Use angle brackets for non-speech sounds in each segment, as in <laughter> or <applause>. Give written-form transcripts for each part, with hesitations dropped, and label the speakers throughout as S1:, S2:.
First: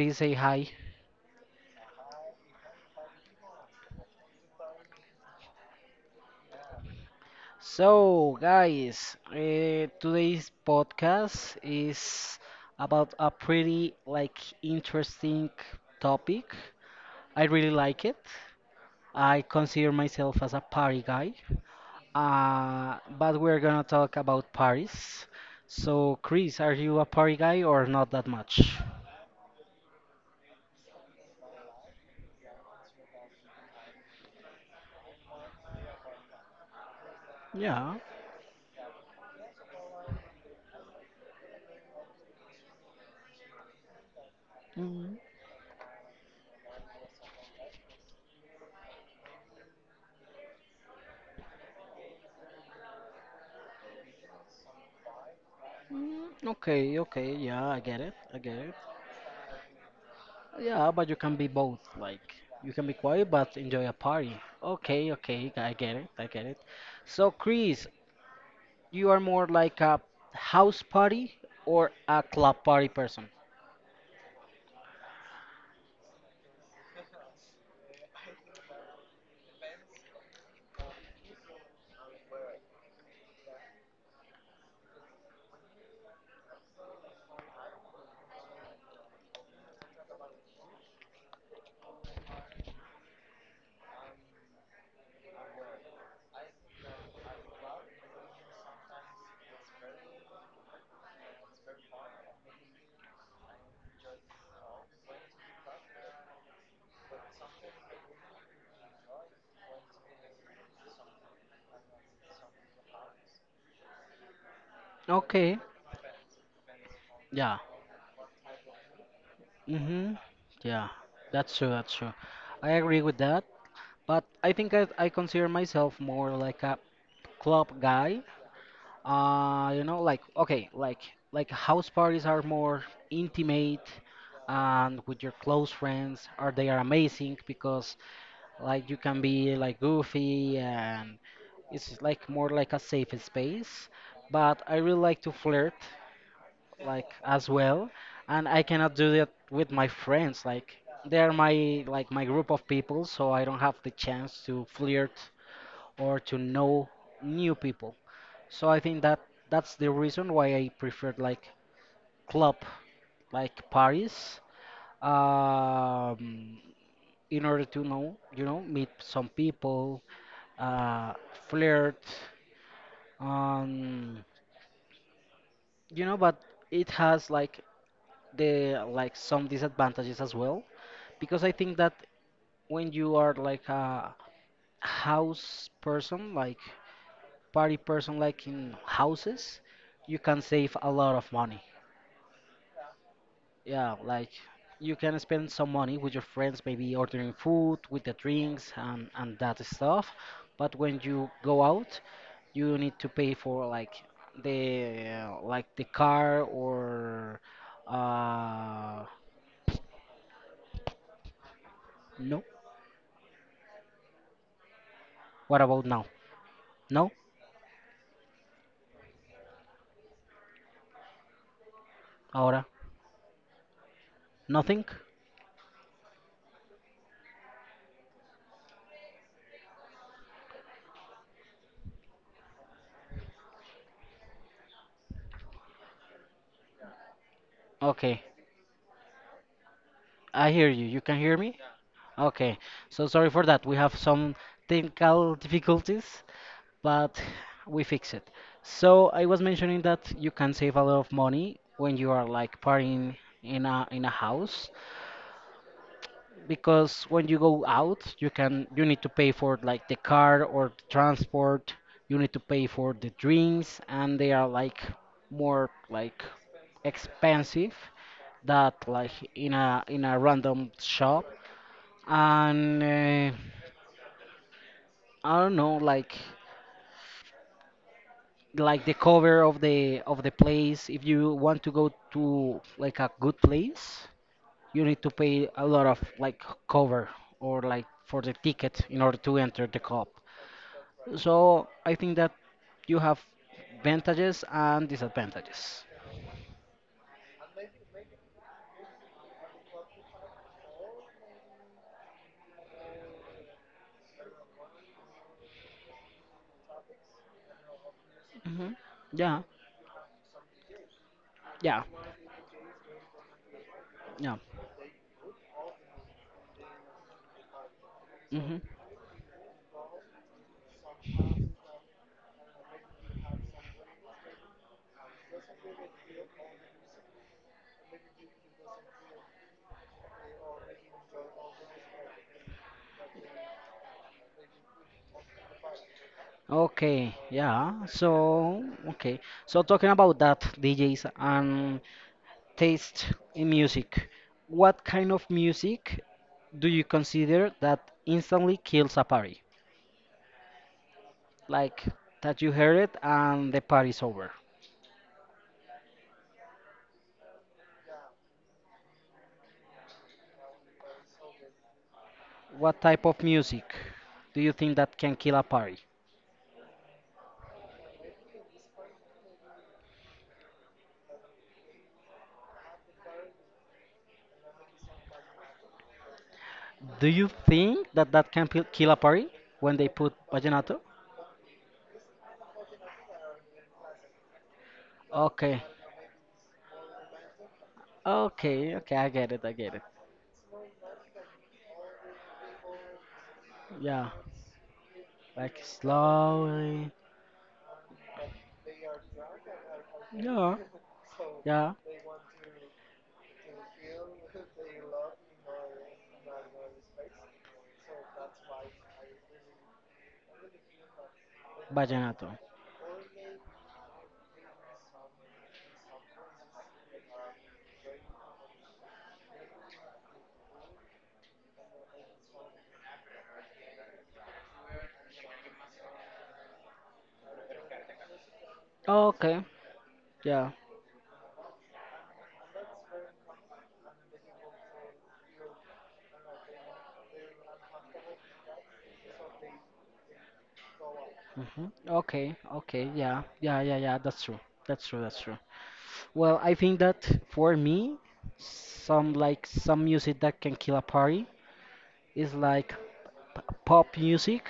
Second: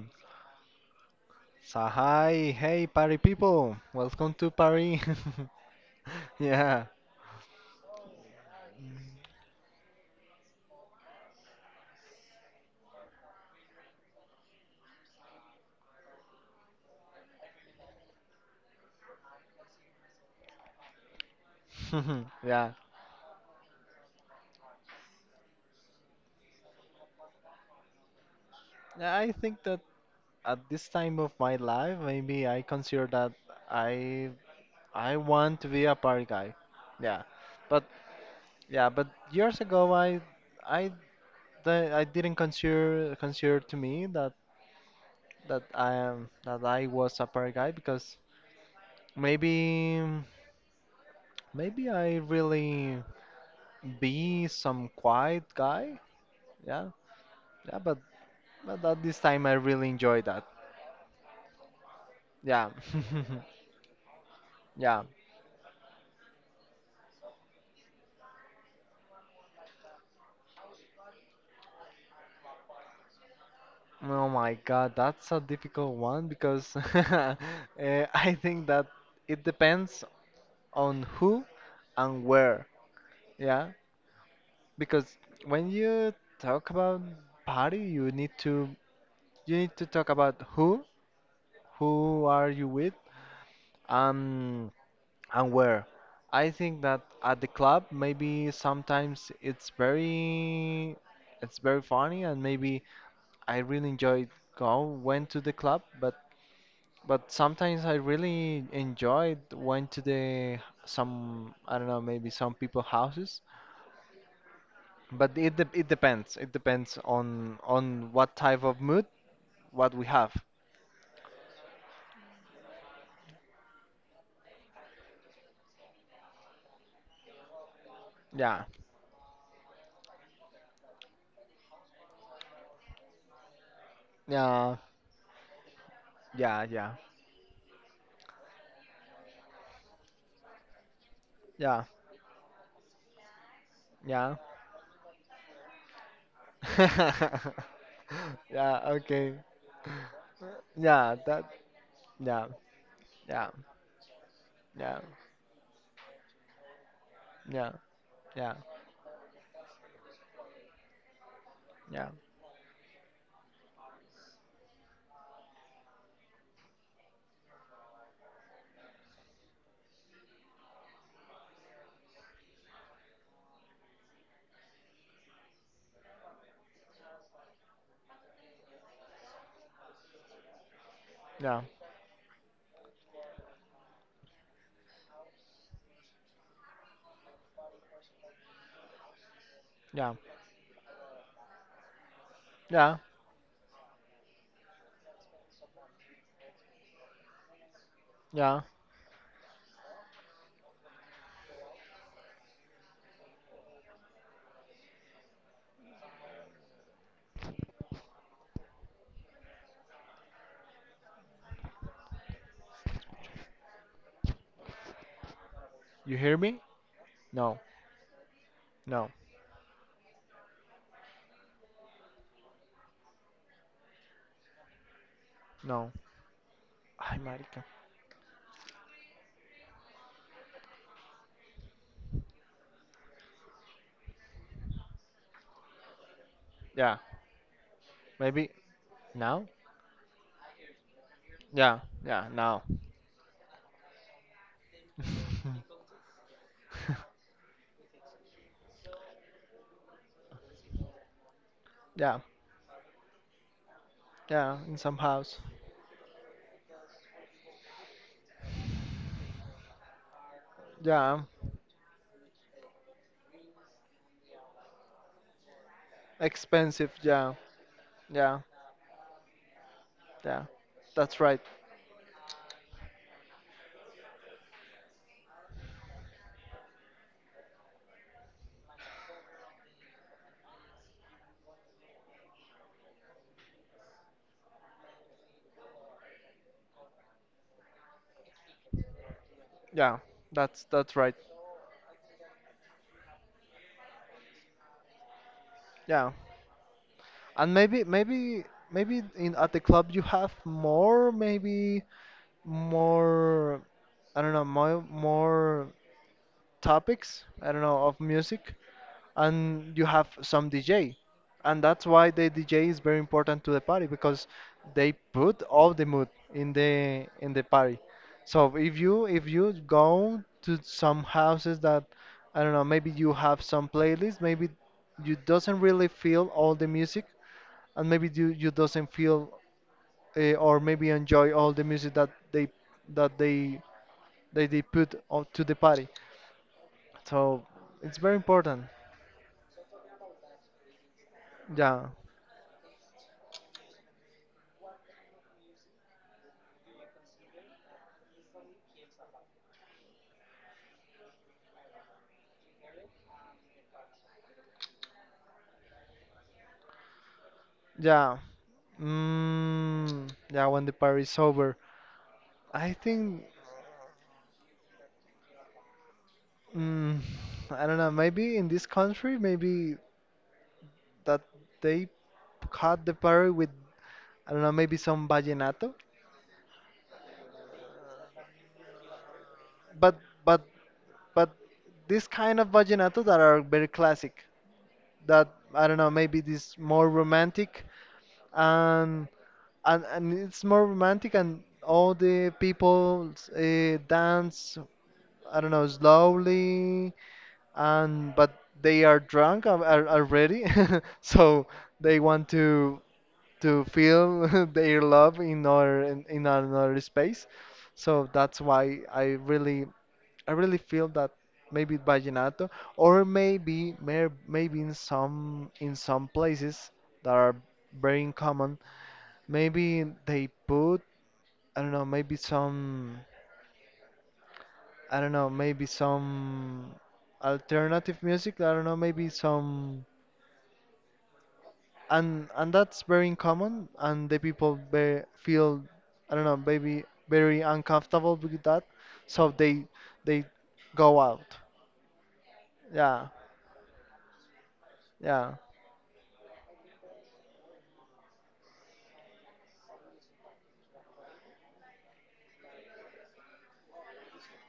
S1: Chris, say hi.
S2: So hi, hey party people, welcome to Paris. <laughs> Yeah.
S1: So, guys, today's podcast is about a pretty like interesting topic. I really like it. I consider myself as a party guy,
S2: <laughs> Yeah.
S1: but we're gonna talk about parties. So, Chris, are you a party guy or not that much?
S2: Yeah, I think that at this time of my life, maybe I consider that I I want to be a party guy. Yeah, but
S1: Yeah.
S2: yeah, but years ago, I I didn't consider to me that
S1: Mm,
S2: that I am that I was a party guy because maybe maybe I really be some quiet guy.
S1: mm,
S2: Yeah,
S1: okay, okay, yeah,
S2: yeah,
S1: I
S2: but
S1: get it, I get it.
S2: but at this time I really enjoy that.
S1: Yeah, but you can be both. Like,
S2: Yeah.
S1: you can be quiet
S2: <laughs>
S1: but enjoy a party.
S2: Yeah.
S1: Okay, okay, I get it, I get it. So, Chris, you are more like a house party or a club party person?
S2: Oh my God, that's a difficult one because <laughs> I think that it depends on who and where. Yeah, because when you talk about party, you need to talk about who are you with, um, and where. I think that at the club, maybe sometimes it's very funny and maybe I really enjoyed go went to the club, but sometimes I really enjoyed went to the some, I don't know, maybe some people houses. But
S1: Okay,
S2: it depends. It depends
S1: yeah.
S2: on what type of mood what we
S1: Mm-hmm.
S2: have.
S1: Yeah, that's true, that's true. I agree with that, but I think I consider myself more like a club guy.
S2: Yeah,
S1: You know, like okay, like house parties are more intimate
S2: yeah,
S1: and with your close friends are
S2: yeah,
S1: they are
S2: yeah,
S1: amazing because like you can be like goofy and
S2: yeah,
S1: it's like more like a safe space.
S2: yeah.
S1: But I really like to flirt like as
S2: <laughs>
S1: well, and I cannot
S2: Yeah.
S1: do that
S2: Okay.
S1: with my friends, like
S2: Yeah.
S1: they're
S2: That.
S1: my like my
S2: Yeah.
S1: group of people, so I
S2: Yeah.
S1: don't have the chance to
S2: Yeah.
S1: flirt or to know new
S2: Yeah.
S1: people.
S2: Yeah. Yeah.
S1: So I think that's the reason why I preferred like club like parties, um in order to know meet some people, uh flirt, um but it has like the like some disadvantages as well, because I
S2: Yeah.
S1: think that when you are like a house person, like party person, like in houses,
S2: Yeah.
S1: you can save a lot of money.
S2: Yeah.
S1: Yeah, like you can spend some money with your friends, maybe ordering food, with the
S2: Yeah.
S1: drinks, and that stuff. But when you go out, you need to pay for like the car or uh no. What about now?
S2: You hear me?
S1: No?
S2: No. No,
S1: Ahora? Nothing?
S2: no. Ay, marica. Yeah,
S1: Okay.
S2: maybe now?
S1: I hear you. You can hear me?
S2: Yeah, yeah,
S1: Okay.
S2: now.
S1: So sorry for that. We have some technical
S2: <laughs>
S1: difficulties, but we fix it. So I was mentioning that you can save a lot of money when you
S2: Yeah,
S1: are like partying in a
S2: yeah,
S1: house,
S2: in some house.
S1: because when you go out, you need to pay for like the car or the
S2: Yeah,
S1: transport, you need to pay for the drinks and they are like more like
S2: expensive. Yeah,
S1: expensive
S2: yeah,
S1: that like in a
S2: yeah.
S1: random
S2: That's
S1: shop.
S2: right.
S1: And I don't know, like the cover of the place. If you want to go to like a good place, you need to pay a lot of like cover or like for the ticket in order to enter the
S2: Yeah,
S1: club.
S2: that's right.
S1: So I think that you have advantages and disadvantages.
S2: Yeah, and maybe in at the club you have more, maybe more, I don't know, more topics, I don't know, of music,
S1: hmm Yeah,
S2: and you have some DJ. And
S1: yeah,
S2: that's why the DJ is very important to the party because
S1: yeah.
S2: they put all the mood in the party. So
S1: hmm
S2: if you go to some houses that, I don't know, maybe you have some playlist, maybe you doesn't really feel all the music, and maybe you doesn't feel, or maybe enjoy all the music that they that they that they put out to the party.
S1: Okay,
S2: So
S1: yeah.
S2: it's very
S1: So,
S2: important.
S1: okay. So talking about that, DJs,
S2: Yeah,
S1: taste in music. What kind of music do you consider that instantly kills a party? Like, that you heard it and the party's over.
S2: yeah. Mm, yeah, when the party is over. I
S1: What type of
S2: think,
S1: music do you think that can kill a party?
S2: mm, <sighs> I don't know, maybe in this country, maybe that they cut the party with, I don't know, maybe some vallenato.
S1: Do you think that that can kill a party when they
S2: But,
S1: put
S2: but,
S1: vallenato?
S2: but this kind of vallenato that are very classic, that,
S1: Okay,
S2: I don't know, maybe this more romantic,
S1: okay, okay, I
S2: and,
S1: get it, I get it.
S2: and it's more romantic and all the people,
S1: Yeah,
S2: dance, I don't
S1: like
S2: know,
S1: slowly.
S2: slowly, and but they are drunk, already,
S1: Yeah,
S2: <laughs> so
S1: yeah,
S2: they want to feel <laughs> their love in our in, another space. So that's why I really feel that maybe
S1: vallenato.
S2: vallenato, or maybe maybe in some places that are very common, maybe they put, I don't know, maybe some, I don't know, maybe some alternative music, I don't know, maybe
S1: Okay,
S2: some.
S1: yeah.
S2: And that's very uncommon, and the people feel, I don't know, maybe very uncomfortable with that, so they go out.
S1: Okay, okay,
S2: Yeah,
S1: yeah, yeah, yeah, yeah, that's true. That's true, that's
S2: yeah,
S1: true. Well, I think that for me, some like some music that can kill a party is like pop music,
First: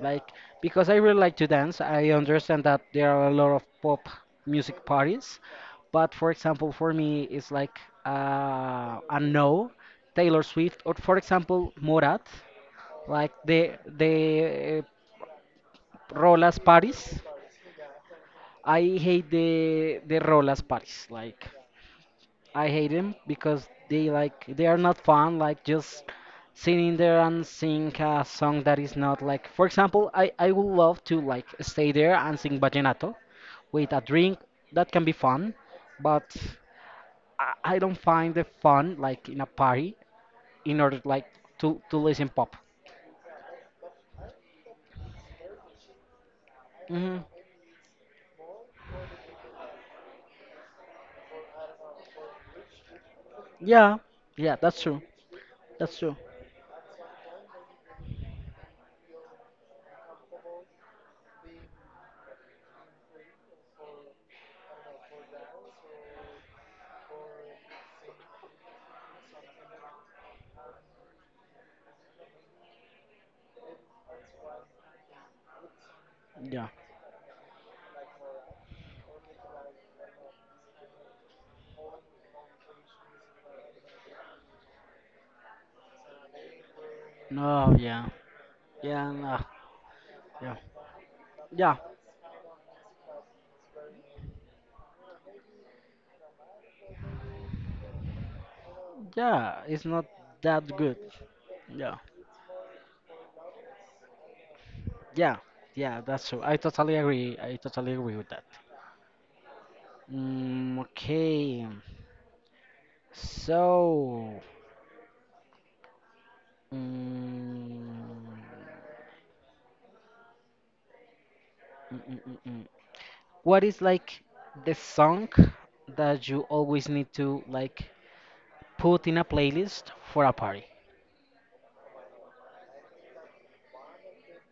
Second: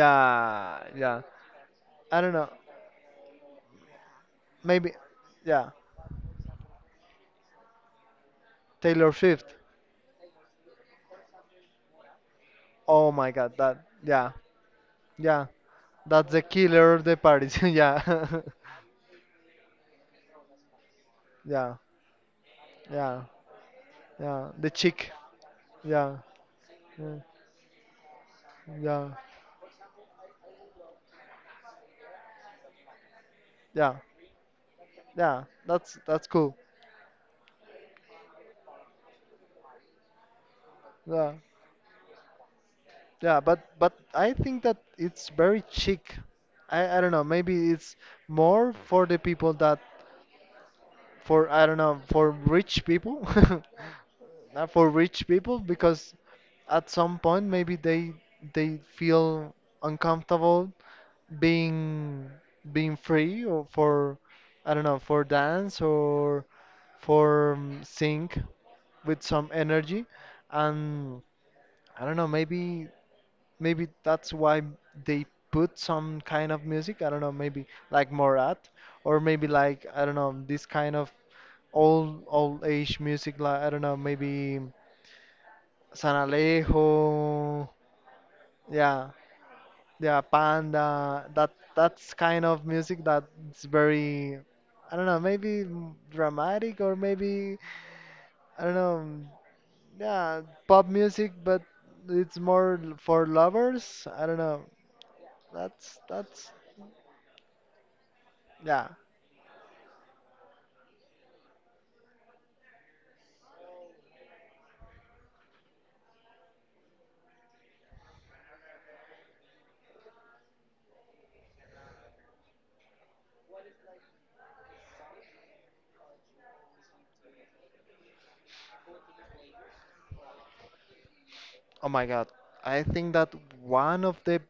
S1: like, because I really
S2: yeah,
S1: like to dance. I
S2: I don't know,
S1: understand that there are a lot of pop music
S2: maybe.
S1: parties,
S2: Yeah,
S1: but for example, for me, it's like
S2: Taylor
S1: a
S2: Swift.
S1: no, Taylor Swift, or for example, Morat,
S2: Oh
S1: like
S2: my God.
S1: the
S2: That. Yeah,
S1: the uh,
S2: yeah, that's the
S1: Rolas
S2: killer of the
S1: parties.
S2: parties. <laughs> Yeah. <laughs>
S1: I hate the rollers parties. Like,
S2: Yeah,
S1: I hate them
S2: yeah,
S1: because they like
S2: yeah,
S1: they
S2: the
S1: are not
S2: chick.
S1: fun. Like, just
S2: Yeah,
S1: sitting
S2: yeah,
S1: there and sing a song that is
S2: yeah,
S1: not like. For example, I would love to like stay there and sing vallenato with
S2: yeah,
S1: a drink. That can be
S2: yeah,
S1: fun,
S2: that's
S1: but
S2: that's cool.
S1: I don't find the fun like in a party in order like
S2: Yeah.
S1: to listen pop.
S2: Yeah, but I think that it's very chic. I don't
S1: hmm
S2: know, maybe it's more for the people that, for, I don't know, for rich people. <laughs>
S1: Yeah, yeah,
S2: Not
S1: that's
S2: for
S1: true.
S2: rich people
S1: That's
S2: because
S1: true.
S2: at some point maybe they feel uncomfortable, being being free, or for, I don't know, for dance, or for, sing with some energy, and I don't know, maybe that's why they put some kind of
S1: Yeah.
S2: music. I don't know, maybe like Morat, or maybe like, I don't know, this kind of old age music. Like, I don't know, maybe San Alejo.
S1: No, yeah.
S2: Yeah,
S1: Yeah, no.
S2: yeah,
S1: Yeah.
S2: Panda.
S1: Yeah.
S2: That's kind of music that's very, I don't know, maybe dramatic, or maybe, I don't know.
S1: Yeah, it's not
S2: Yeah,
S1: that
S2: pop
S1: good.
S2: music, but
S1: Yeah,
S2: it's more for lovers. I don't know.
S1: yeah,
S2: That's
S1: yeah, that's true.
S2: that's
S1: I totally agree. I totally agree with that.
S2: yeah.
S1: Mm, okay, so mm, mm, mm, mm, mm. what is like the song that you always need to like put in a playlist for a party?
S2: Oh my God. I think that one of the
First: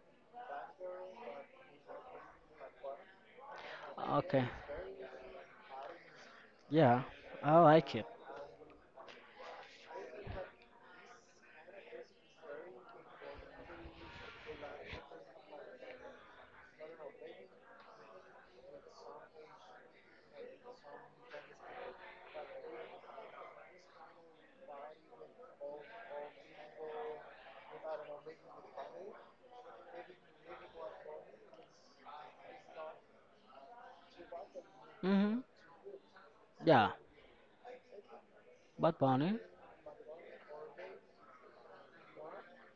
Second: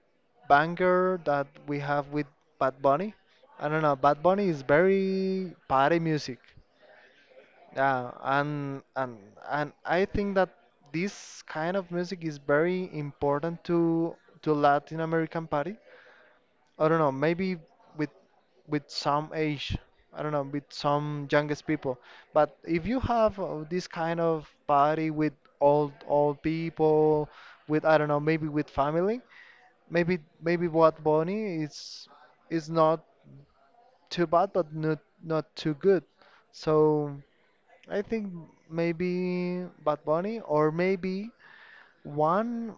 S2: banger that we have with Bad Bunny, I don't know, Bad
S1: Okay,
S2: Bunny is very party music.
S1: yeah, I like it.
S2: Yeah, and I think that this kind of music is very important to Latin American party, I don't know, maybe with with some age, I don't know, with some youngest people. But if you have, this kind of party with old people, with, I don't know, maybe with family, maybe what Bonnie is not too bad, but
S1: hmm
S2: not too good.
S1: Yeah,
S2: So I think
S1: Bad Bunny.
S2: maybe Bad Bunny, or maybe one,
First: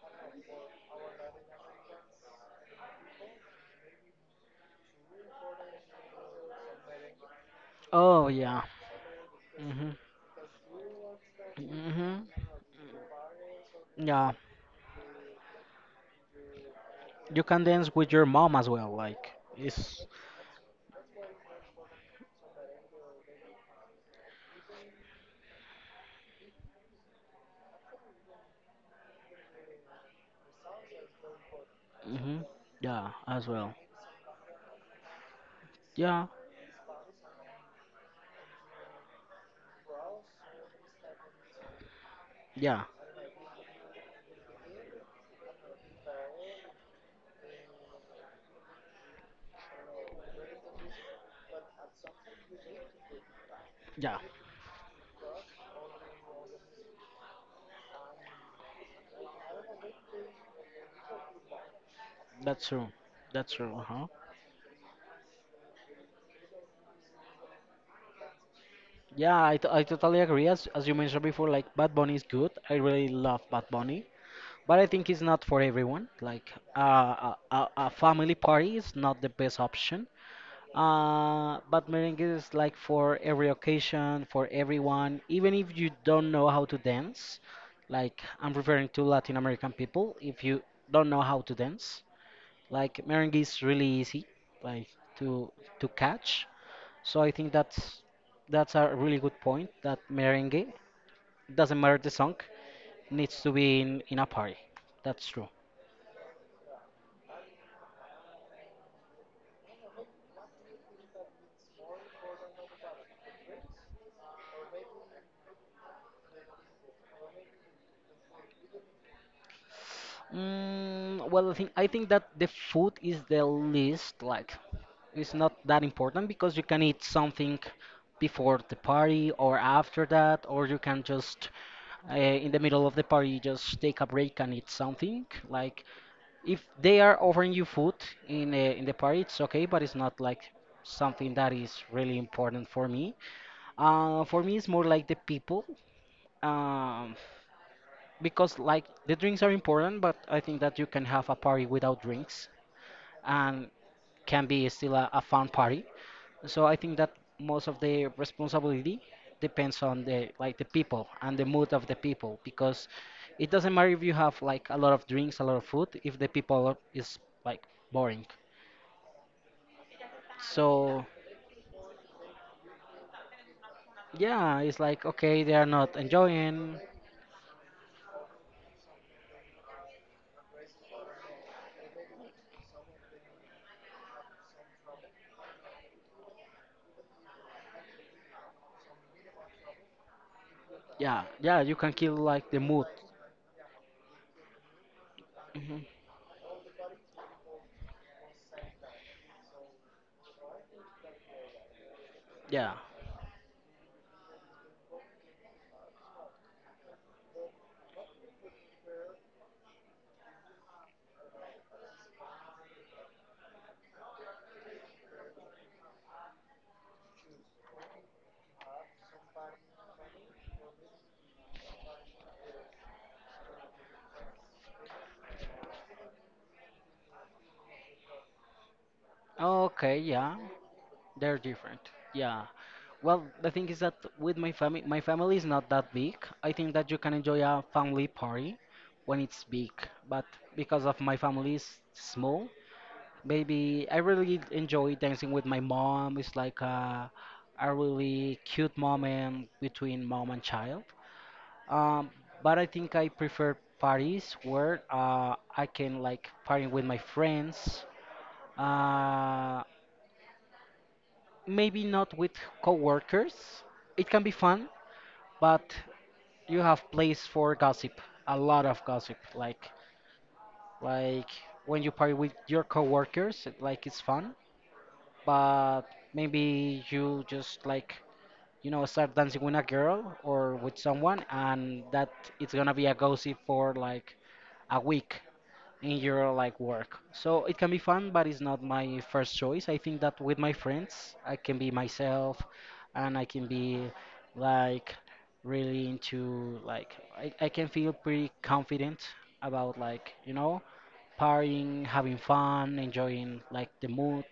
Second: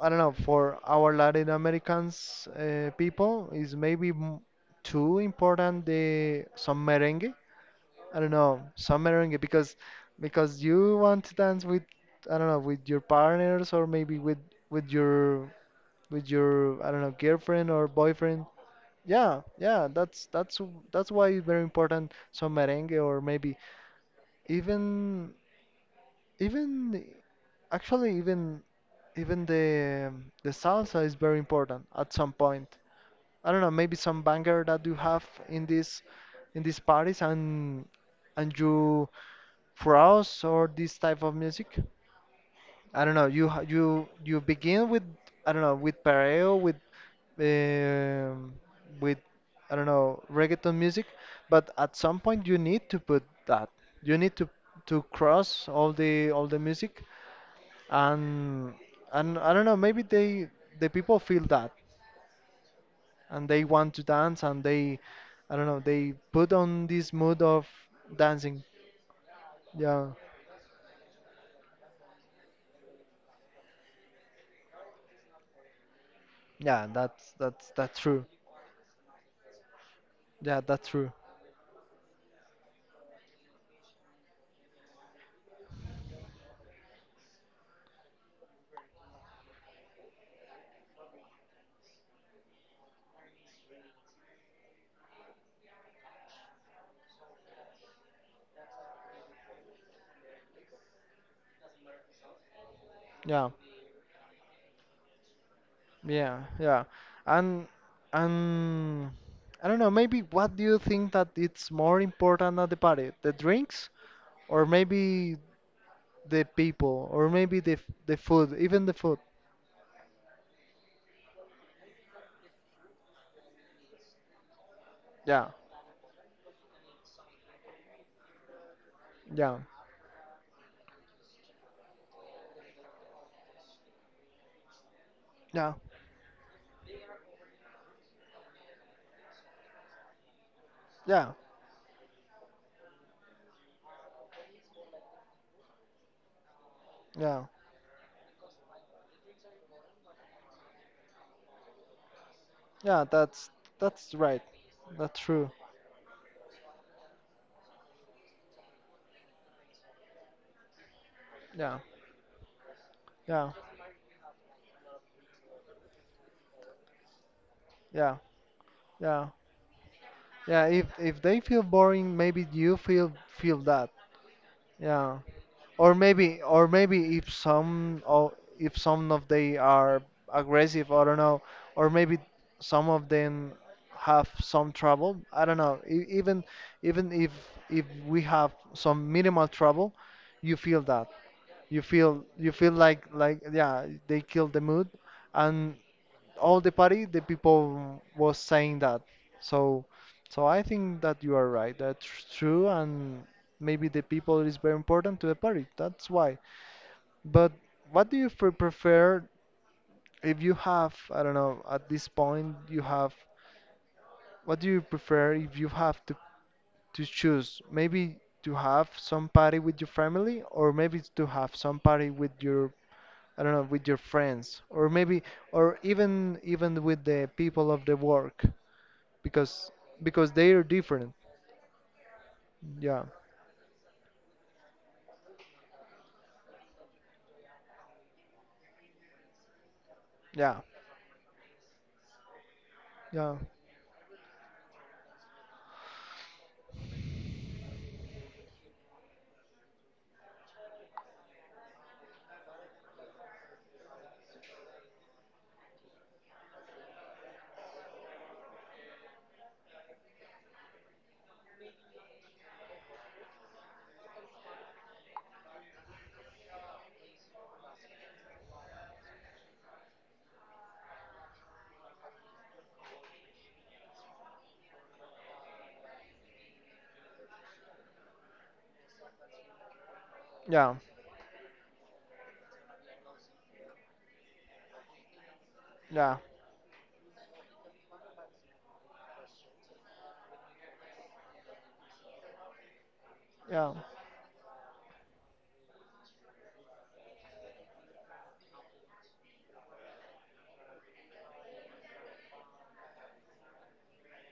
S2: I don't know, for our Latin Americans, people is maybe too important the some merengue. I
S1: Oh
S2: don't know,
S1: yeah.
S2: some merengue, because
S1: hmm
S2: because you want to dance with,
S1: hmm
S2: I don't know, with your partners, or maybe
S1: Yeah.
S2: with with your with your, I don't know,
S1: You can
S2: girlfriend or
S1: dance with your
S2: boyfriend.
S1: mom as well. Like
S2: Yeah, yeah,
S1: it's.
S2: that's why it's very important, some merengue, or maybe even even actually even even the salsa is very important at some
S1: hmm
S2: point.
S1: Yeah, as
S2: I don't know,
S1: well.
S2: maybe some banger that you have
S1: Yeah,
S2: in these parties, and you browse, or this type of music.
S1: yeah,
S2: I don't know, you ha- you begin with, I don't know, with pareo, with, um, with, I don't know, reggaeton music, but at some point you need to put that. You
S1: yeah.
S2: need to cross all the music, and and I don't know, maybe the people feel that,
S1: That's true.
S2: and
S1: That's
S2: they
S1: true. Uh
S2: want to
S1: huh.
S2: dance, and they I don't know, they put on this mood of dancing.
S1: Yeah, I
S2: Yeah.
S1: totally agree. As you mentioned before, like Bad Bunny is good. I really love Bad Bunny, but I think it's not for everyone. Like
S2: Yeah,
S1: a
S2: that's
S1: a
S2: that's
S1: a
S2: that's true.
S1: family party is not the best option.
S2: Yeah, that's true.
S1: But merengue is like for every occasion, for everyone, even if you don't know how to dance. Like, I'm referring to Latin American people. If you don't know how to dance, like merengue is really easy, like to to catch. So I think that's a really good point. That merengue, doesn't matter the song, needs
S2: Yeah.
S1: to be in a party. That's true.
S2: Yeah, yeah. And and I don't know, maybe what do you think that it's more important at the party? The drinks, or maybe the people, or maybe the food, even the food.
S1: Mm, well, I think that the food is the least, like, it's
S2: Yeah.
S1: not that important, because you can eat something before the party
S2: Yeah.
S1: or after that, or you can just in the middle of the party just take a break and eat something.
S2: Yeah.
S1: Like, if they are offering you food in the party, it's okay, but it's not like
S2: Yeah.
S1: something that is really important for me. For me, it's more like the people. Um,
S2: Yeah.
S1: because like the drinks are important, but I think that you can have a party without drinks
S2: Yeah, that's
S1: and
S2: that's right.
S1: can be still a,
S2: That's
S1: a fun
S2: true.
S1: party. So I think that most of the responsibility depends on the people and the mood
S2: Yeah,
S1: of the people, because it
S2: yeah,
S1: doesn't matter if you have like a lot of drinks, a lot of food, if the people is like
S2: yeah,
S1: boring.
S2: yeah, yeah. If
S1: So
S2: if they feel boring, maybe you feel that.
S1: yeah, it's like
S2: Yeah,
S1: okay, they are
S2: or
S1: not
S2: maybe or
S1: enjoying.
S2: maybe if some of they are aggressive, I don't know, or maybe some of them have some trouble. I don't know. Even if we have some minimal trouble, you feel that.
S1: Yeah, yeah, you
S2: You
S1: can kill
S2: feel
S1: like
S2: you
S1: the
S2: feel
S1: mood.
S2: like, yeah, they kill the mood, and
S1: hmm
S2: all the party the people was saying that, so so I think that you are right, that's true.
S1: Yeah.
S2: And maybe the people is very important to the party, that's why. But what do you prefer if you have, I don't know, at this point you have, what do you prefer if you have to choose, maybe to have some party with your family, or maybe to have some party with your, I don't know, with your friends, or maybe, or even with the people of the work, because
S1: Okay,
S2: because
S1: yeah.
S2: they're different.
S1: They're different. Yeah.
S2: Yeah,
S1: Well, the thing is that with my family is not that big. I think that you can enjoy a family party when it's big, but
S2: yeah,
S1: because of my family is small,
S2: yeah,
S1: maybe I really enjoy dancing with my mom. It's like a really cute moment between mom and child. Um, but I think I prefer parties where I can like party with my friends. Uh, Maybe not with coworkers. It can be fun, but you have place for gossip, a lot of gossip. Like, like when you party with your coworkers, like it's fun, but maybe you just like start dancing with a girl or
S2: yeah,
S1: with someone, and that, it's gonna be a gossip for like a week in
S2: yeah,
S1: your like work. So it can be fun, but it's not my first choice. I think that with my friends, I can be myself, and I can
S2: yeah.
S1: be like really into like I can feel pretty confident about like partying, having fun, enjoying like the mood.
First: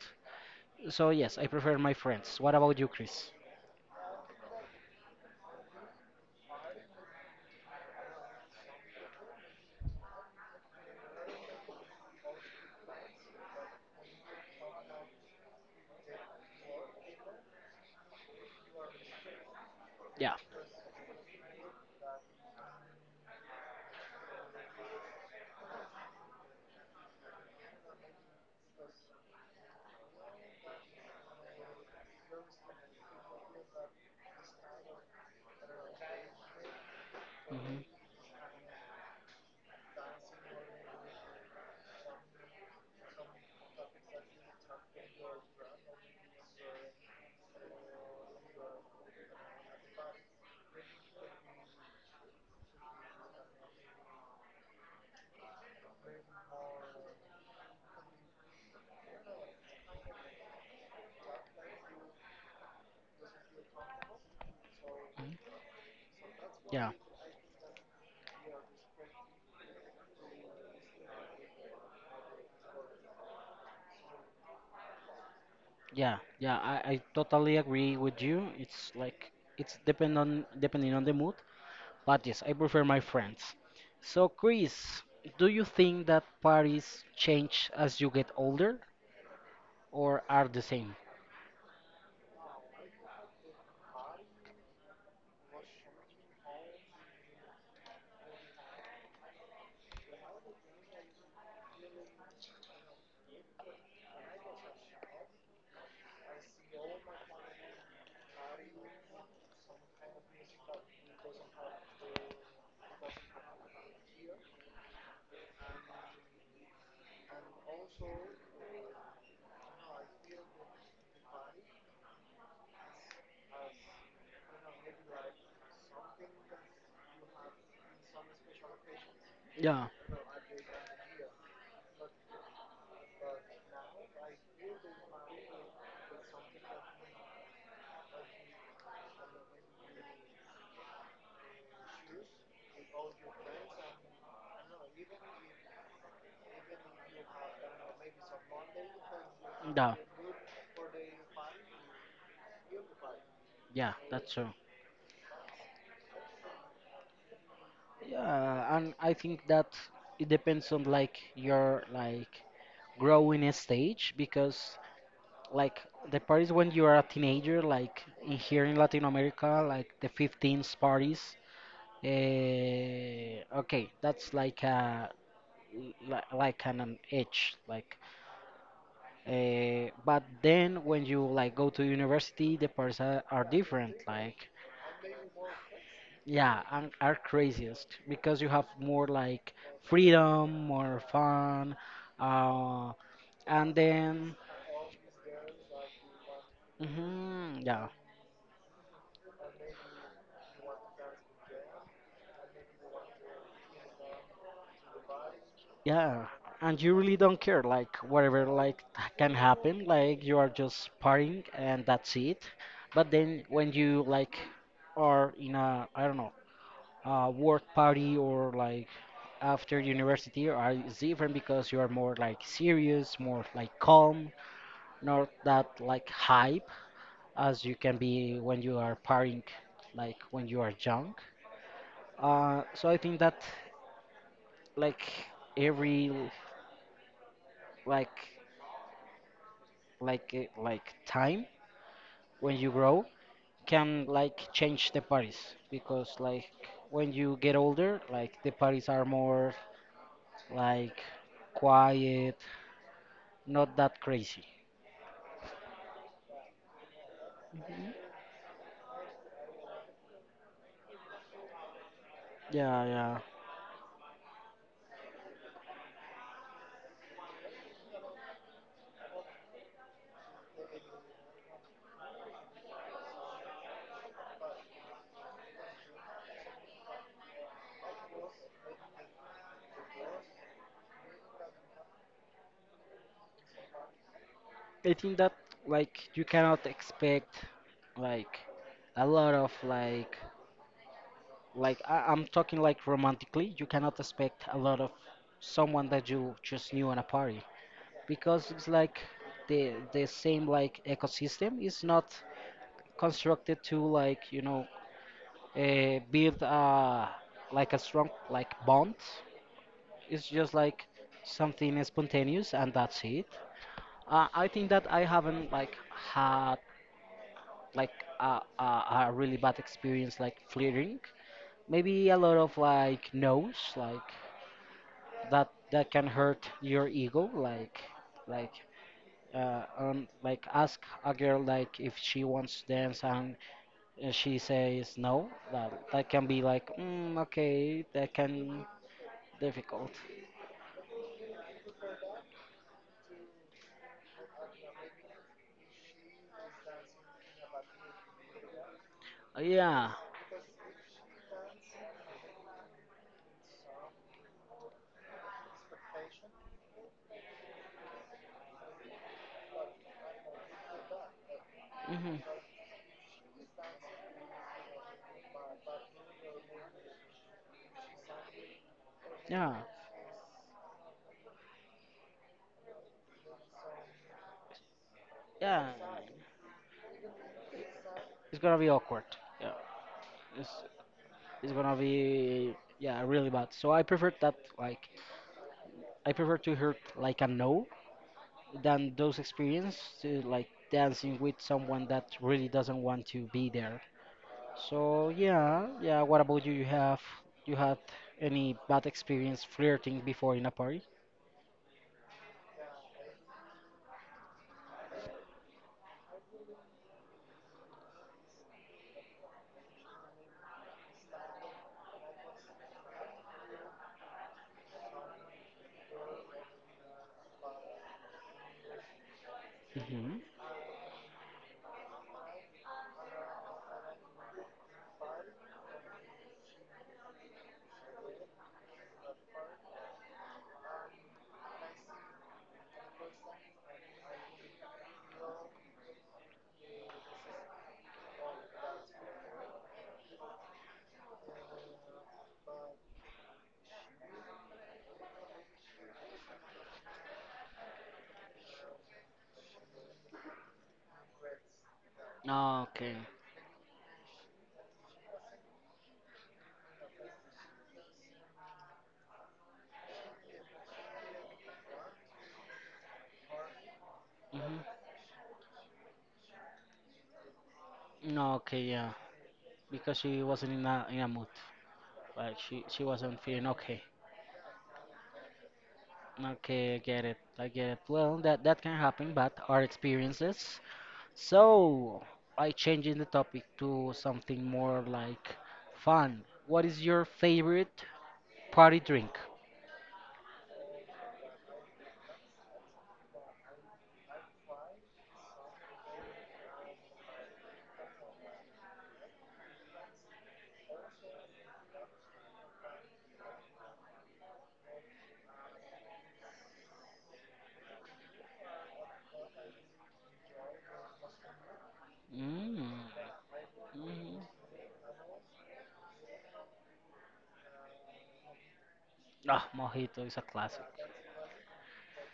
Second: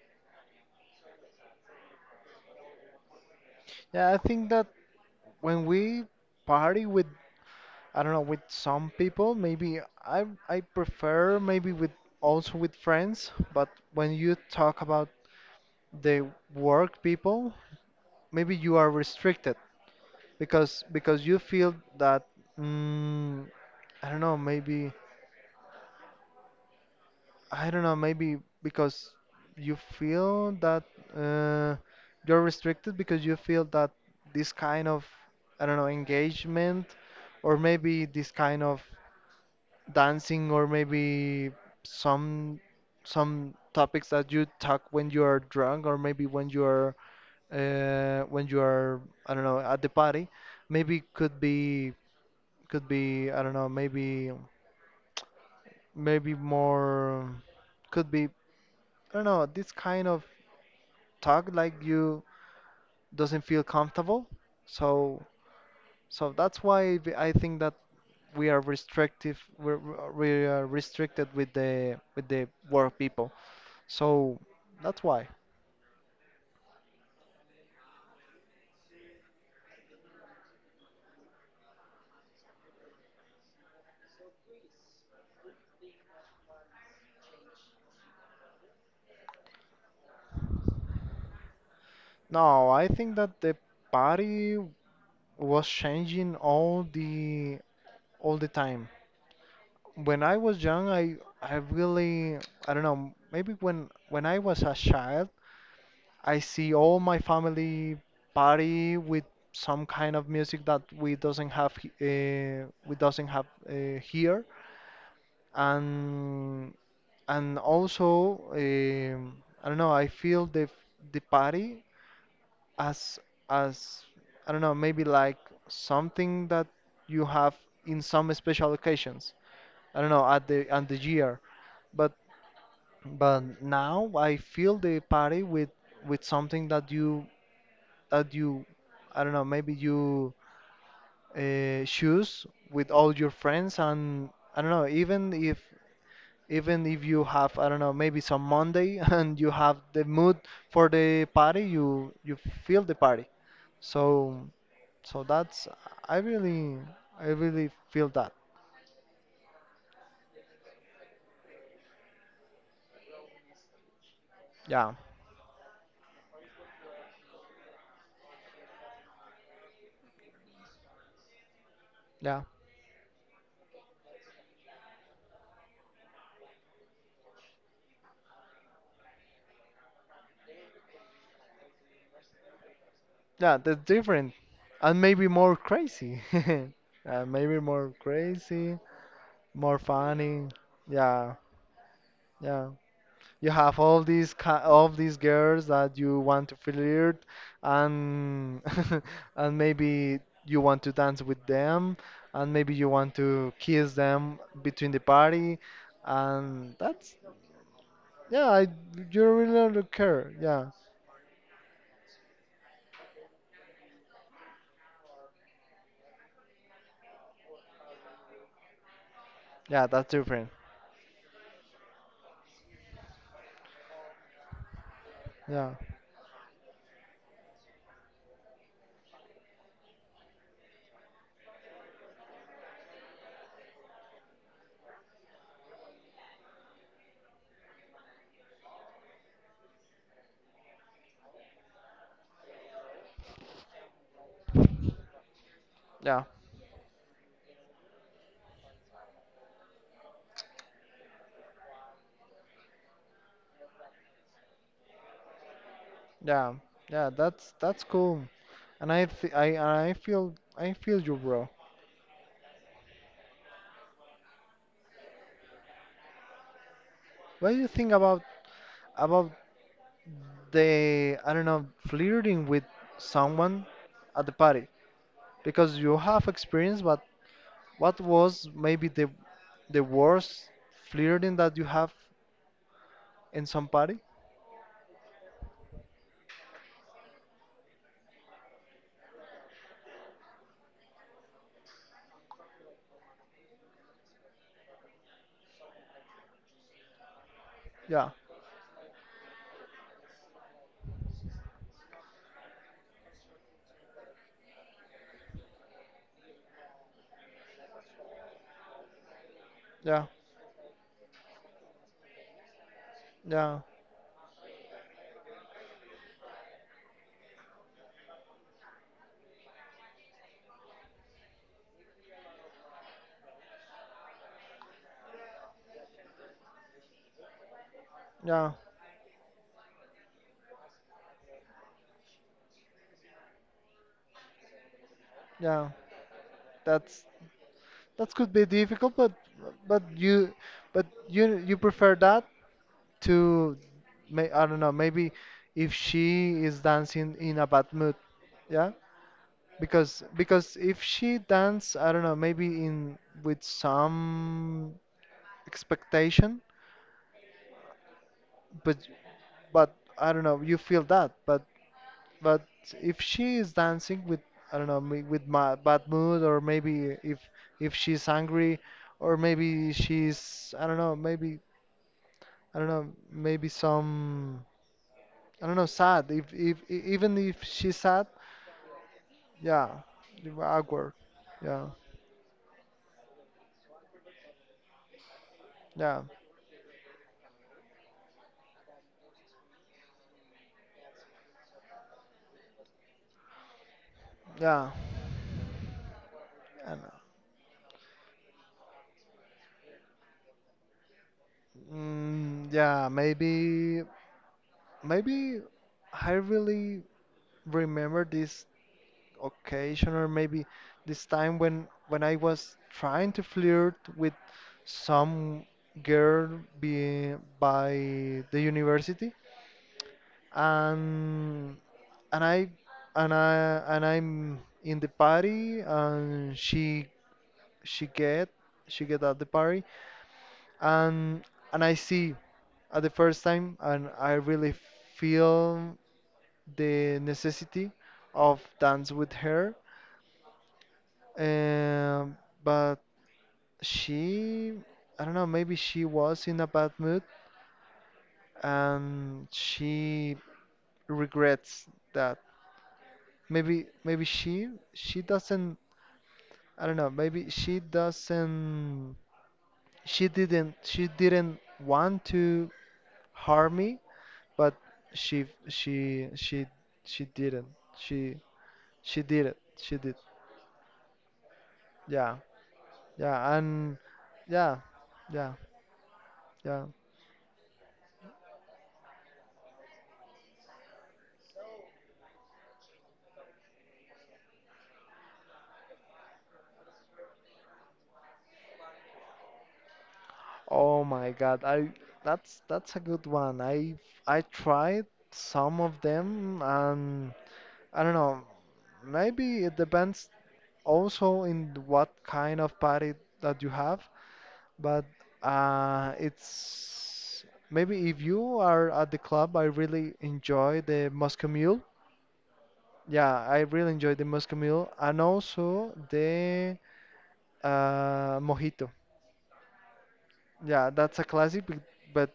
S1: So yes, I prefer my friends. What about you, Chris?
S2: Yeah, I think that when we party with, I don't know, with some people, maybe I prefer maybe with, also with friends, but when you talk about the work people, maybe you are restricted,
S1: Yeah.
S2: because you feel that, mm, I don't know, maybe, I don't know, maybe because you feel that, uh, you're restricted because you feel that this kind of, I don't know, engagement, or
S1: hmm
S2: maybe this kind of dancing, or maybe some some topics that you talk when you are drunk, or maybe when you are, when you are, I don't know, at the party, maybe could be, I don't know, maybe more, could be, I don't know, this kind of talk like you doesn't feel comfortable. So so that's
S1: Yeah,
S2: why, I think that we are restrictive. We are restricted with the work people. So that's why.
S1: yeah, yeah. I totally agree with you. It's like it's depending on the mood. But yes, I prefer my friends. So, Chris, do you think that parties change as you get older or are the same?
S2: No, I think that the party was changing all the time. When I was young, I really I don't know. Maybe when I was a child, I see all my family party with some kind of music that we doesn't have, here, and and also, I don't know. I feel the party as as, I don't know, maybe like something that you have in some special occasions.
S1: Yeah,
S2: I don't know, at the year, but now I feel the party with, something that you, I don't know, maybe you, choose with all your friends, and I don't know, even if you have, I don't know, maybe some Monday, <laughs> and you have
S1: yeah,
S2: the mood for the party, you feel the party.
S1: yeah, that's
S2: So
S1: true.
S2: so that's, I really I really feel that.
S1: Yeah, and I think that it depends on like your like growing stage, because
S2: Yeah,
S1: like the parties when you are a teenager, like in here in Latin America, like the 15s parties.
S2: yeah,
S1: Okay, that's like a like an age, like. But then when you like go to university, the parts are
S2: yeah. That's
S1: different.
S2: different,
S1: Like,
S2: and maybe more crazy. <laughs>
S1: yeah, and are
S2: Maybe more
S1: craziest because you have
S2: crazy,
S1: more like
S2: more funny.
S1: freedom, more
S2: Yeah,
S1: fun,
S2: yeah.
S1: uh,
S2: You
S1: and
S2: have all these
S1: then
S2: all these girls that you want to flirt,
S1: mhm, yeah,
S2: and <laughs> and maybe you want to dance with them, and maybe you want to kiss them between the party,
S1: yeah,
S2: and
S1: and you
S2: that's
S1: really don't care like
S2: yeah.
S1: whatever like <laughs>
S2: You
S1: can
S2: really
S1: happen.
S2: don't
S1: Like,
S2: care,
S1: you are
S2: yeah,
S1: just partying and that's it. But then when you like are in a, I don't know, work party or like after
S2: yeah. That's different,
S1: university, are is different, because you are more like serious, more like calm, not that
S2: yeah,
S1: like hype as you can be when you are partying, like when you are young. So I think that like every like like time when you grow can like change the parties, because
S2: yeah,
S1: like when you get older, like the parties are more like quiet, not that crazy.
S2: yeah, yeah. That's cool, and I th I feel you, bro.
S1: Yeah, yeah.
S2: What do you think about they I don't know, flirting with someone at the party? Because you have experience. But what was maybe the worst flirting that you have in some party?
S1: I think that you cannot expect like a lot of I'm talking like romantically, you cannot expect a lot of someone that you just knew on a party
S2: Yeah,
S1: because it's like the same like ecosystem is not constructed to build a like a strong like bond.
S2: yeah,
S1: It's just like something spontaneous and that's it.
S2: yeah,
S1: I think that I haven't like had like a, a, a really bad experience like flirting. Maybe a lot of like no's like that can hurt your ego like
S2: yeah,
S1: like like ask a girl like if she wants to dance and she says no
S2: yeah,
S1: that can be like
S2: that's
S1: okay
S2: that
S1: that
S2: could be
S1: can
S2: difficult, but but
S1: difficult.
S2: you but you prefer that to may I don't know, maybe if she is dancing in a bad mood, yeah.
S1: Yeah.
S2: Because if she dance, I don't know, maybe in with some expectation. But but I don't know, you feel that. But
S1: Hmm.
S2: but if she is dancing with, I don't know, with my bad mood, or maybe if she's angry, or
S1: Yeah.
S2: maybe she's, I don't know, maybe, I don't know, maybe some, I don't know,
S1: Yeah.
S2: sad. If e- even if she's sad,
S1: It's gonna be awkward. Yeah.
S2: yeah,
S1: It's
S2: awkward,
S1: it's
S2: yeah,
S1: gonna be yeah really bad. So I prefer that like
S2: yeah,
S1: I prefer to hear like a no than those experience to like dancing with someone that really doesn't want to be there.
S2: yeah.
S1: So yeah, yeah. What about you? You have You had any bad experience flirting before in a party?
S2: Mm, yeah, maybe I really remember this occasion, or maybe this time when I was trying to flirt with some girl, be, by the university,
S1: Mm-hmm.
S2: and and I and I'm in the party, and she get she get at the party, and I see at the first time, and I really feel the necessity of dance with her. Um, but she, I don't know, maybe she was in a bad mood, and she regrets that.
S1: Okay.
S2: Maybe she doesn't, I don't know, maybe she didn't want to harm me, but
S1: Mm-hmm.
S2: she, she, she, she didn't. She
S1: Okay, yeah.
S2: She did it. She did.
S1: Because she wasn't in a mood.
S2: Yeah.
S1: Like she wasn't
S2: Yeah.
S1: feeling
S2: And
S1: okay.
S2: yeah. Yeah. Yeah.
S1: Okay, I get it. I get it. Well, that can happen, but our experiences. So I changing the topic to something more like fun. What is your favorite party drink?
S2: Oh my God. I That's a good one. I tried some of them, and I don't know. Maybe it depends also in what kind of party that you have, but it's maybe if you are at the club, I really enjoy the Moscow Mule.
S1: Mm.
S2: Yeah, I really enjoy the
S1: Mhm.
S2: Moscow Mule, and also the mojito.
S1: Ah, mojito is a classic.
S2: Yeah, that's a classic, but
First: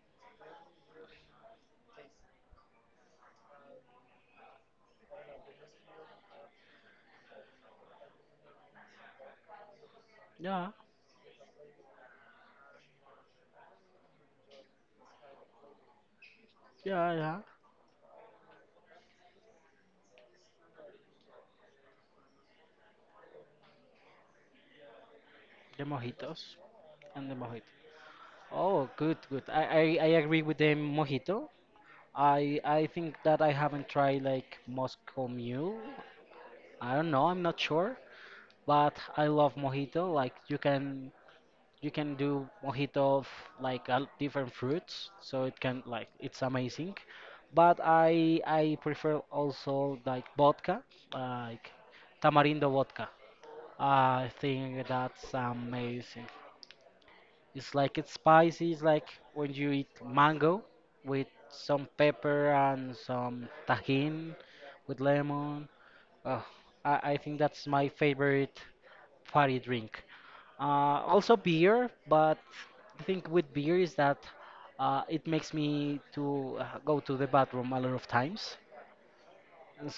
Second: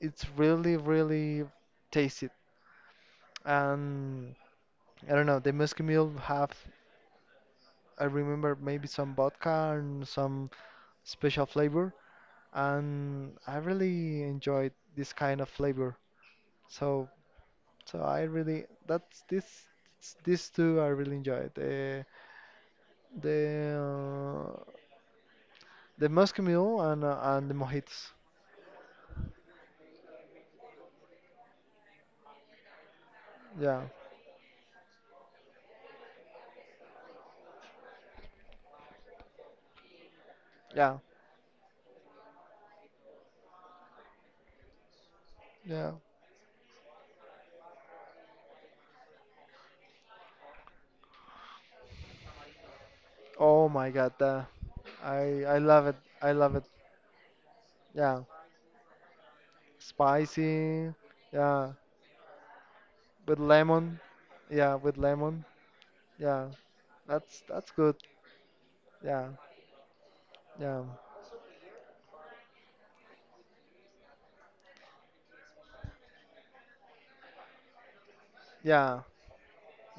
S2: it's really, really tasty. And I don't know, the Musky Mule have, I remember, maybe some vodka and some
S1: Yeah,
S2: special flavor, and I really enjoyed this kind of flavor. So,
S1: yeah, yeah.
S2: so I really, that's this, these two I really enjoyed. The uh,
S1: The
S2: the Musky
S1: mojitos
S2: Mule, and uh,
S1: and the
S2: and the
S1: mojito.
S2: mojitos.
S1: Oh, good, good. I agree with the mojito. I think that I
S2: Yeah,
S1: haven't tried like Moscow Mule. I don't know. I'm not sure. But I love mojito. Like
S2: yeah,
S1: you can do mojito of like different fruits so it can
S2: yeah.
S1: like it's amazing but I prefer also like vodka like tamarindo vodka
S2: Oh my God,
S1: I
S2: that
S1: think that's
S2: I love it.
S1: amazing.
S2: I love it.
S1: It's like it's
S2: Yeah,
S1: spicy it's like when you eat mango
S2: spicy.
S1: with
S2: Yeah,
S1: some pepper and
S2: with
S1: some
S2: lemon.
S1: tajin
S2: Yeah, with
S1: with
S2: lemon.
S1: lemon. Oh,
S2: Yeah,
S1: I think
S2: that's
S1: that's
S2: that's
S1: my
S2: good.
S1: favorite
S2: Yeah,
S1: party drink.
S2: yeah,
S1: uh, also beer, but the thing with beer is that it makes me to go to the bathroom a lot of times.
S2: yeah,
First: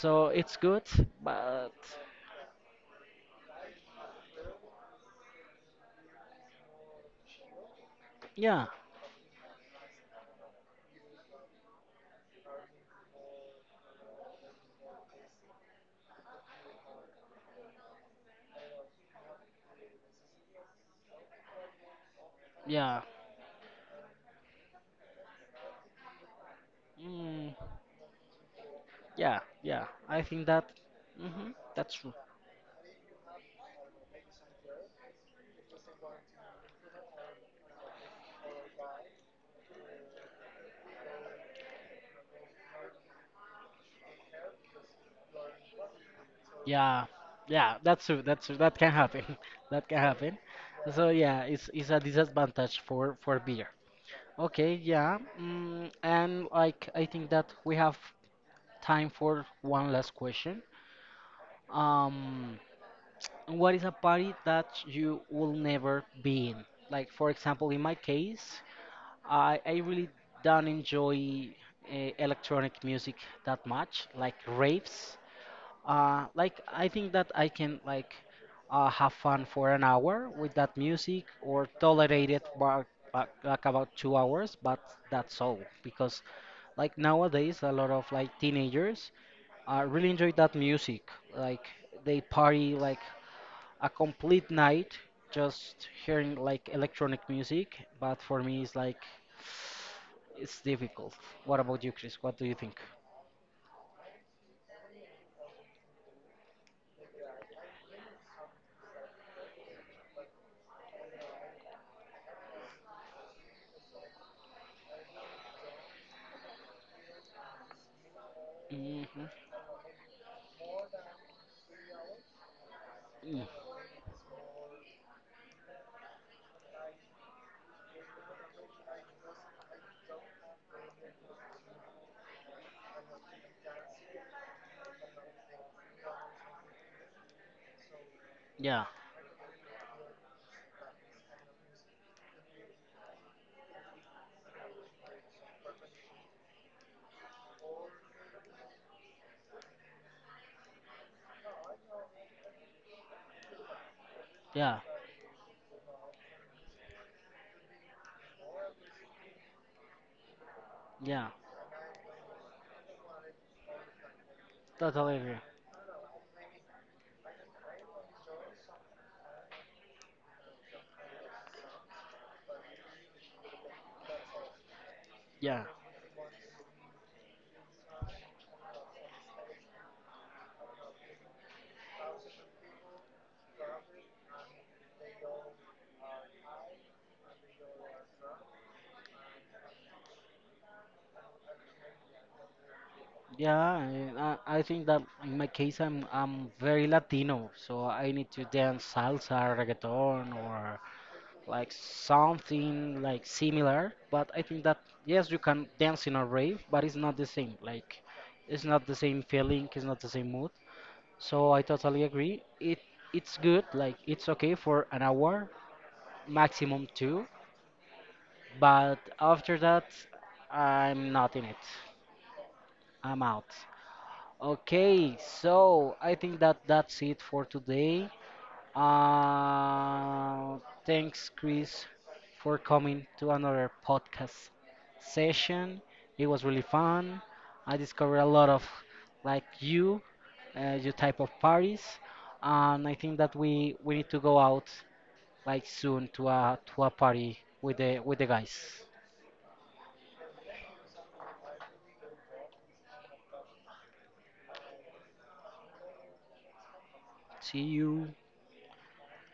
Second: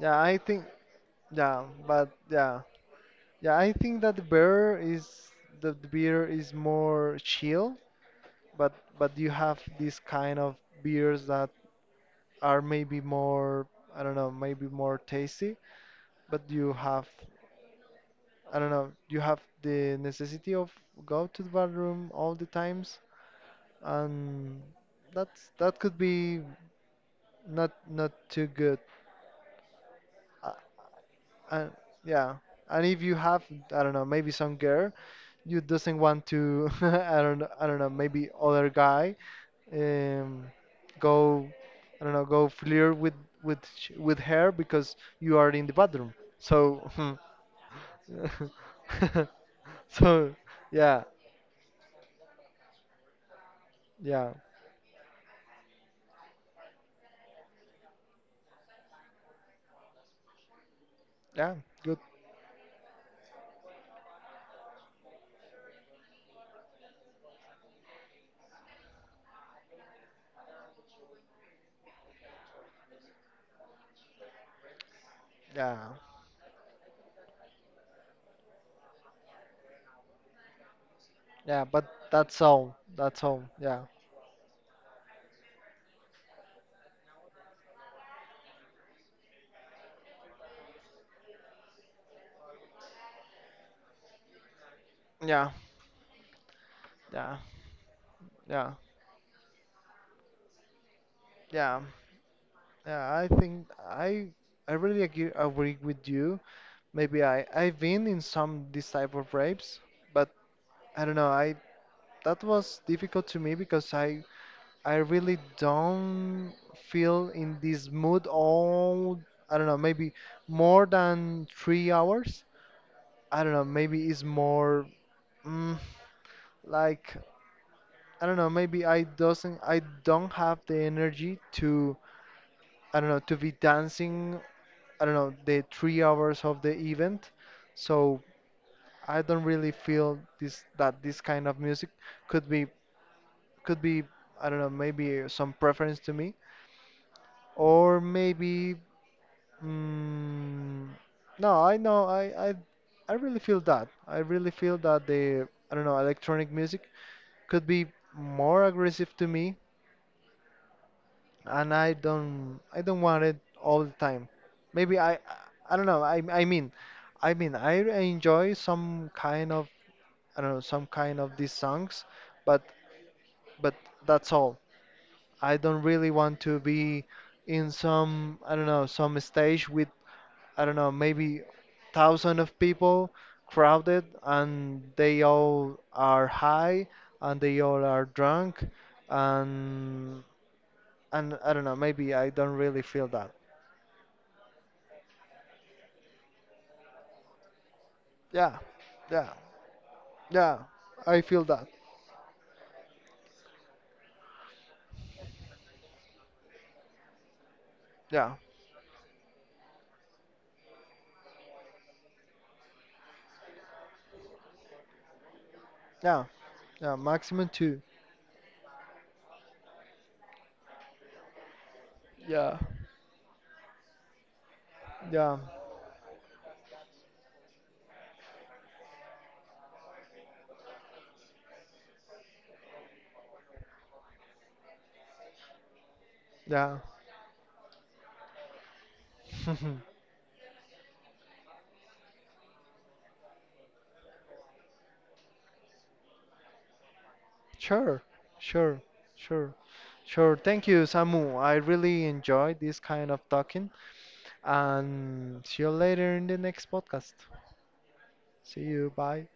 S2: yeah. I
S1: it's
S2: think,
S1: good,
S2: yeah,
S1: but
S2: but yeah, yeah. I think that the beer is more chill,
S1: yeah,
S2: but but you have these kind of beers that are maybe more, I don't know, maybe more tasty, but you have. I don't know, you have the necessity of go to the bathroom all the times,
S1: yeah,
S2: and that could be
S1: mm,
S2: not too good.
S1: yeah, yeah. I think
S2: Uh,
S1: that
S2: and
S1: that's true.
S2: yeah, and if you have, I don't know, maybe some girl you doesn't want to, <laughs> I don't know, maybe other guy, um, go, I don't know, go flirt with her because you are in the bathroom. So,
S1: Yeah,
S2: <laughs>
S1: yeah, that's true. That's true. That can happen. <laughs>
S2: <laughs>
S1: That can
S2: so
S1: happen.
S2: yeah,
S1: So yeah, it's a disadvantage for beer.
S2: yeah.
S1: Okay, yeah, and like I think that we have time for one last question.
S2: Yeah, good.
S1: um, what is a party that you will never be in? Like, for example, in my case, I really don't enjoy electronic music that much, like raves.
S2: Yeah,
S1: Like I think that I can like have fun for an hour with that music
S2: yeah,
S1: or
S2: but
S1: tolerate
S2: that's
S1: it
S2: all.
S1: for
S2: That's all.
S1: like
S2: Yeah,
S1: about 2 hours, but that's all because like nowadays a lot of like teenagers really enjoy that music. Like they party like a complete night
S2: yeah,
S1: just hearing like electronic
S2: yeah,
S1: music, but for me
S2: yeah,
S1: it's like it's difficult. What
S2: yeah,
S1: about you, Chris? What do you think?
S2: yeah. I think I really agree with you. Maybe I've been in some this type of rapes, but I don't know. I That was difficult to me because I really don't feel in this mood
S1: Hmm.
S2: all. I don't know. Maybe more than 3 hours. I don't know. Maybe it's more. Mm, like, I don't know, maybe I don't have the energy to, I don't know, to be dancing, I don't know, the 3 hours of the event. So
S1: Yeah,
S2: I don't really feel this kind of music could be could be, I don't know, maybe some preference to me, or maybe mm, no, I know. I really feel that,
S1: yeah.
S2: the, I don't know, electronic music could be more aggressive to me,
S1: Yeah,
S2: and I don't want it all the time. Maybe
S1: totally agree.
S2: I don't know. I mean I enjoy some kind of, I don't know, some kind of these songs, but but that's all. I
S1: Yeah,
S2: don't really want to be in some, I don't know, some stage with, I don't know, maybe 1,000 of people, crowded, and they all are high, and they all are drunk, and I don't know, maybe I don't really feel that.
S1: yeah. And I think that in my case, I'm very Latino, so I need to
S2: Yeah,
S1: dance
S2: yeah,
S1: salsa, reggaeton,
S2: yeah.
S1: or
S2: I feel that.
S1: like something like similar. But I think that yes, you can dance in a rave, but it's not the same. Like,
S2: Yeah,
S1: it's not the same feeling. It's not the same mood. So I totally agree. It's good. Like, it's okay for an hour,
S2: yeah,
S1: maximum
S2: yeah.
S1: two.
S2: Maximum two.
S1: But after that, I'm not in it.
S2: Yeah,
S1: I'm out. Okay,
S2: yeah,
S1: so I think that that's it for today. Uh, thanks, Chris, for coming to another podcast session. It was really
S2: yeah.
S1: fun. I discovered a lot of like
S2: <laughs>
S1: you, your type of parties, and I think that we need to go out like soon to a party
S2: Sure,
S1: with the guys.
S2: sure, sure, sure. Thank you, Samu. I really enjoyed this kind of talking. And see you later in the next podcast.
S1: See you.
S2: See you. Bye.